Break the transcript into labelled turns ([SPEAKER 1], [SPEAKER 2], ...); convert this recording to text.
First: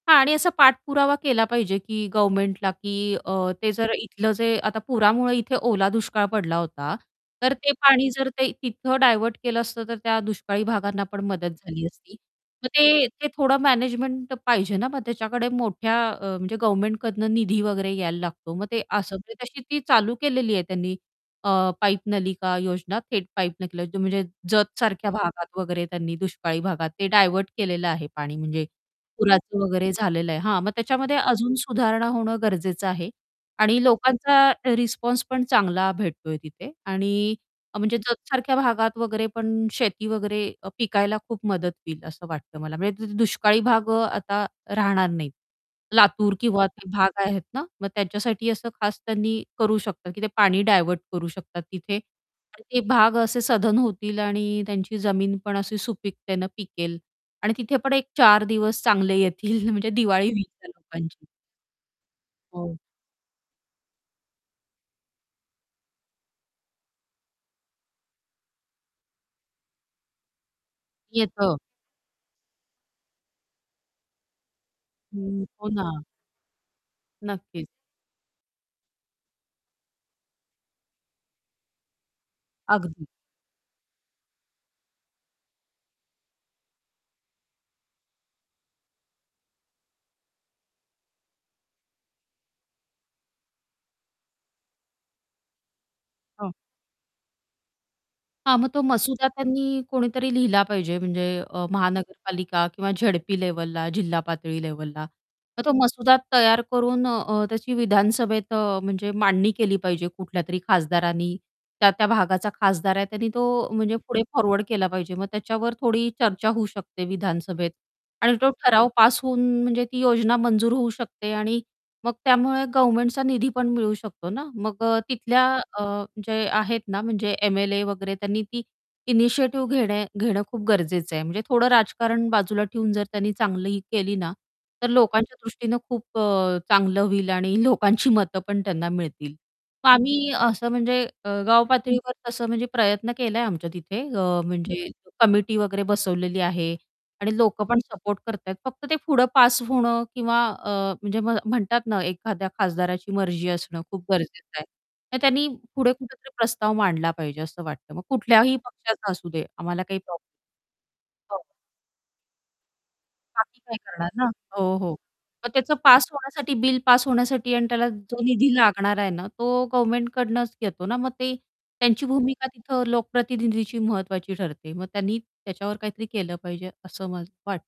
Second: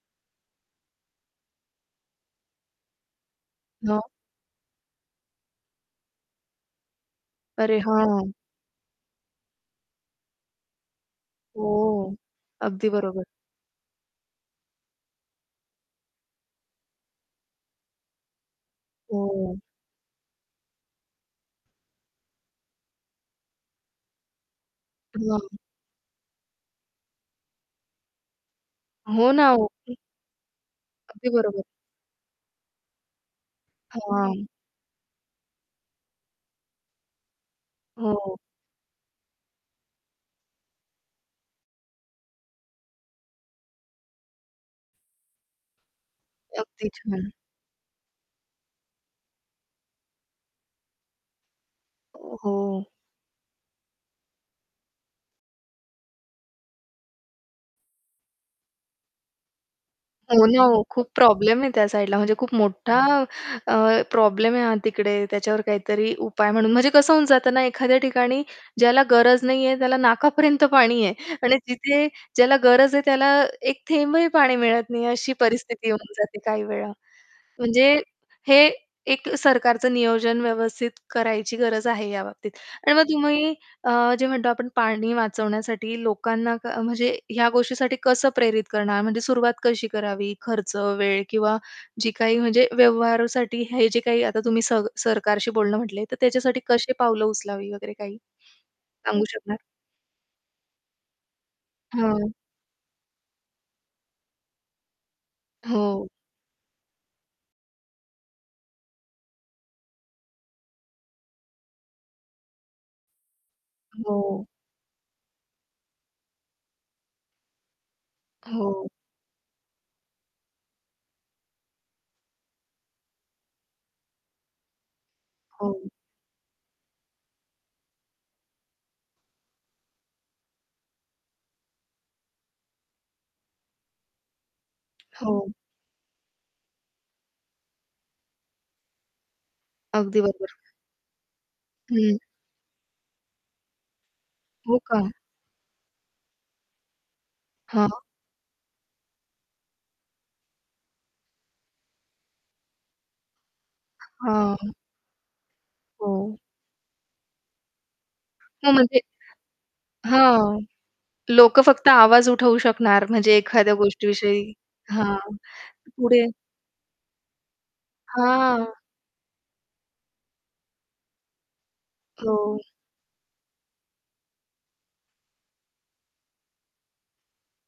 [SPEAKER 1] हां आणि असा पाठपुरावा केला पाहिजे, की गव्हर्नमेंटला, की अ, ते जर
[SPEAKER 2] हो.
[SPEAKER 1] इथलं जे आता पुरामुळे इथे ओला दुष्काळ पडला होता. तर ते
[SPEAKER 2] अरे!
[SPEAKER 1] पाणी जर
[SPEAKER 2] हां.
[SPEAKER 1] ते तिथं डायव्हर्ट केलं असतं, तर त्या दुष्काळी भागांना पण मदत झाली
[SPEAKER 2] हो,
[SPEAKER 1] असती. मग
[SPEAKER 2] अगदी
[SPEAKER 1] ते
[SPEAKER 2] बरोबर.
[SPEAKER 1] ते थोडं मॅनेजमेंट पाहिजे ना, मग त्याच्याकडे मोठ्या अ, म्हणजे गव्हर्नमेंटकडनं निधी वगैरे यायला लागतो, मग ते असं. म्हणजे
[SPEAKER 2] हो.
[SPEAKER 1] तशी ती चालू केलेली आहे त्यांनी अ, पाईप नलिका योजना, थेट पाईप नकलं जो म्हणजे जत सारख्या
[SPEAKER 2] हां.
[SPEAKER 1] भागात वगैरे, त्यांनी दुष्काळी भागात ते डायव्हर्ट केलेलं आहे पाणी. म्हणजे
[SPEAKER 2] हो ना,
[SPEAKER 1] पुराचं वगैरे
[SPEAKER 2] ओके.
[SPEAKER 1] झालेलं आहे हां, मग त्याच्यामध्ये
[SPEAKER 2] अगदी
[SPEAKER 1] अजून
[SPEAKER 2] बरोबर.
[SPEAKER 1] सुधारणा होणं गरजेचं आहे आणि लोकांचा
[SPEAKER 2] हां.
[SPEAKER 1] अ, रिस्पॉन्स पण चांगला भेटतोय तिथे. आणि अ, म्हणजे जत
[SPEAKER 2] हो.
[SPEAKER 1] सारख्या भागात वगैरे पण शेती वगैरे अ, पिकायला खूप मदत होईल असं वाटतं मला. म्हणजे तिथे दुष्काळी भाग अ, आता राहणार नाहीत. लातूर किंवा ते
[SPEAKER 2] अगदी
[SPEAKER 1] भाग
[SPEAKER 2] छान.
[SPEAKER 1] आहेत ना, मग त्याच्यासाठी असं खास त्यांनी करू शकतात, की ते पाणी डायव्हर्ट करू शकतात तिथे
[SPEAKER 2] अ,
[SPEAKER 1] आणि ते
[SPEAKER 2] हो.
[SPEAKER 1] भाग असे सधन होतील आणि त्यांची जमीन पण अशी सुपीकतेने पिकेल. आणि तिथे पण एक चार दिवस चांगले येतील म्हणजे दिवाळी होईल
[SPEAKER 2] हो ना
[SPEAKER 1] त्या
[SPEAKER 2] हो, खूप
[SPEAKER 1] लोकांची.
[SPEAKER 2] प्रॉब्लेम आहे त्या साईडला म्हणजे खूप
[SPEAKER 1] हो.
[SPEAKER 2] मोठा अ, प्रॉब्लेम आहे हा तिकडे. त्याच्यावर काहीतरी उपाय म्हणून म्हणजे कसं होऊन जातं ना, एखाद्या ठिकाणी ज्याला गरज नाही आहे, त्याला नाकापर्यंत पाणी आहे
[SPEAKER 1] येतं.
[SPEAKER 2] आणि तिथे ज्याला गरज आहे त्याला एक थेंबही पाणी मिळत नाही अशी
[SPEAKER 1] हं, हो
[SPEAKER 2] परिस्थिती
[SPEAKER 1] ना.
[SPEAKER 2] होऊन जाते काही वेळा.
[SPEAKER 1] नक्कीच.
[SPEAKER 2] म्हणजे हे एक अ, सरकारचं नियोजन व्यवस्थित करायची गरज आहे या बाबतीत. आणि मग
[SPEAKER 1] अगदी.
[SPEAKER 2] तुम्ही अ, जे म्हणतो आपण पाणी वाचवण्यासाठी लोकांना क म्हणजे ह्या गोष्टीसाठी कसं प्रेरित करणार. म्हणजे सुरुवात कशी करावी खर्च, वेळ किंवा जी काही म्हणजे व्यवहारासाठी हे जे काही आता तुम्ही सर सरकारशी बोलणं म्हटले, तर
[SPEAKER 1] हां.
[SPEAKER 2] त्याच्यासाठी कशी पावलं उचलावी वगैरे काही
[SPEAKER 1] हां, मग तो
[SPEAKER 2] सांगू
[SPEAKER 1] मसुदा
[SPEAKER 2] शकणार?
[SPEAKER 1] त्यांनी कोणीतरी लिहिला पाहिजे, म्हणजे अ,
[SPEAKER 2] हं.
[SPEAKER 1] महानगरपालिका किंवा झेडपी लेव्हलला, जिल्हा पातळी लेव्हलला. मग तो
[SPEAKER 2] हो.
[SPEAKER 1] मसुदा तयार करून अ, त्याची विधानसभेत अ, म्हणजे मांडणी केली पाहिजे कुठल्यातरी खासदारांनी. त्या-त्या भागाचा खासदार आहे, त्यानी तो अ, म्हणजे पुढे
[SPEAKER 2] हो.
[SPEAKER 1] फॉरवर्ड केला पाहिजे, मग त्याच्यावर थोडी चर्चा होऊ शकते विधानसभेत. आणि तो
[SPEAKER 2] हो.
[SPEAKER 1] ठराव पास होऊन, म्हणजे ती योजना मंजूर होऊ शकते आणि मग त्यामुळे गव्हर्नमेंटचा निधी पण मिळू शकतो ना. मग अ, तिथल्या अ,
[SPEAKER 2] हो.
[SPEAKER 1] जे आहेत ना, म्हणजे एम-एल-ए वगैरे त्यांनी ती इनिशिएटिव्ह घेणे घेणं खूप गरजेचं आहे. म्हणजे थोडं राजकारण बाजूला ठेऊन जर त्यांनी चांगली ही केली ना, तर लोकांच्या
[SPEAKER 2] हो.
[SPEAKER 1] दृष्टीनं खूप अ, चांगलं होईल आणि लोकांची मतं पण त्यांना मिळतील.
[SPEAKER 2] अगदी
[SPEAKER 1] आम्ही
[SPEAKER 2] बरोबर.
[SPEAKER 1] असं म्हणजे अ, गावपातळीवर
[SPEAKER 2] हं.
[SPEAKER 1] तसं म्हणजे प्रयत्न केला आहे आमच्या तिथे, अ,
[SPEAKER 2] हो
[SPEAKER 1] म्हणजे
[SPEAKER 2] का?
[SPEAKER 1] कमिटी वगैरे बसवलेली आहे. आणि लोकं पण
[SPEAKER 2] हां.
[SPEAKER 1] सपोर्ट करत आहेत. फक्त ते पुढं पास होणं किंवा अ, म्हणजे म्ह म्हणतात ना, एखाद्या खासदाराची मर्जी असणं खूप गरजेचं आहे.
[SPEAKER 2] हां.
[SPEAKER 1] तर त्यांनी पुढे कुठेतरी
[SPEAKER 2] हो.
[SPEAKER 1] प्रस्ताव मांडला पाहिजे असं वाटतं. मग कुठल्याही
[SPEAKER 2] [unintelligible] म्हणजे
[SPEAKER 1] पक्षाचा असू दे, आम्हाला काही प्रॉब
[SPEAKER 2] हां,
[SPEAKER 1] हो.
[SPEAKER 2] लोकं फक्त आवाज उठवू शकणार, म्हणजे
[SPEAKER 1] आम्ही
[SPEAKER 2] एखाद्या
[SPEAKER 1] काय करणार ना
[SPEAKER 2] गोष्टीविषयी.
[SPEAKER 1] हो, हो.
[SPEAKER 2] हां,
[SPEAKER 1] मग त्याचं पास
[SPEAKER 2] पुढे
[SPEAKER 1] होण्यासाठी, बिल पास होण्यासाठी आणि त्याला जो निधी
[SPEAKER 2] हां.
[SPEAKER 1] लागणार आहे ना, तो गव्हर्नमेंट कडनच घेतो ना. मग ते त्यांची भूमिका
[SPEAKER 2] हो.
[SPEAKER 1] तिथं लोकप्रतिनिधीची महत्वाची ठरते. मग त्यांनी त्याच्यावर काहीतरी केलं पाहिजे असं मला वाट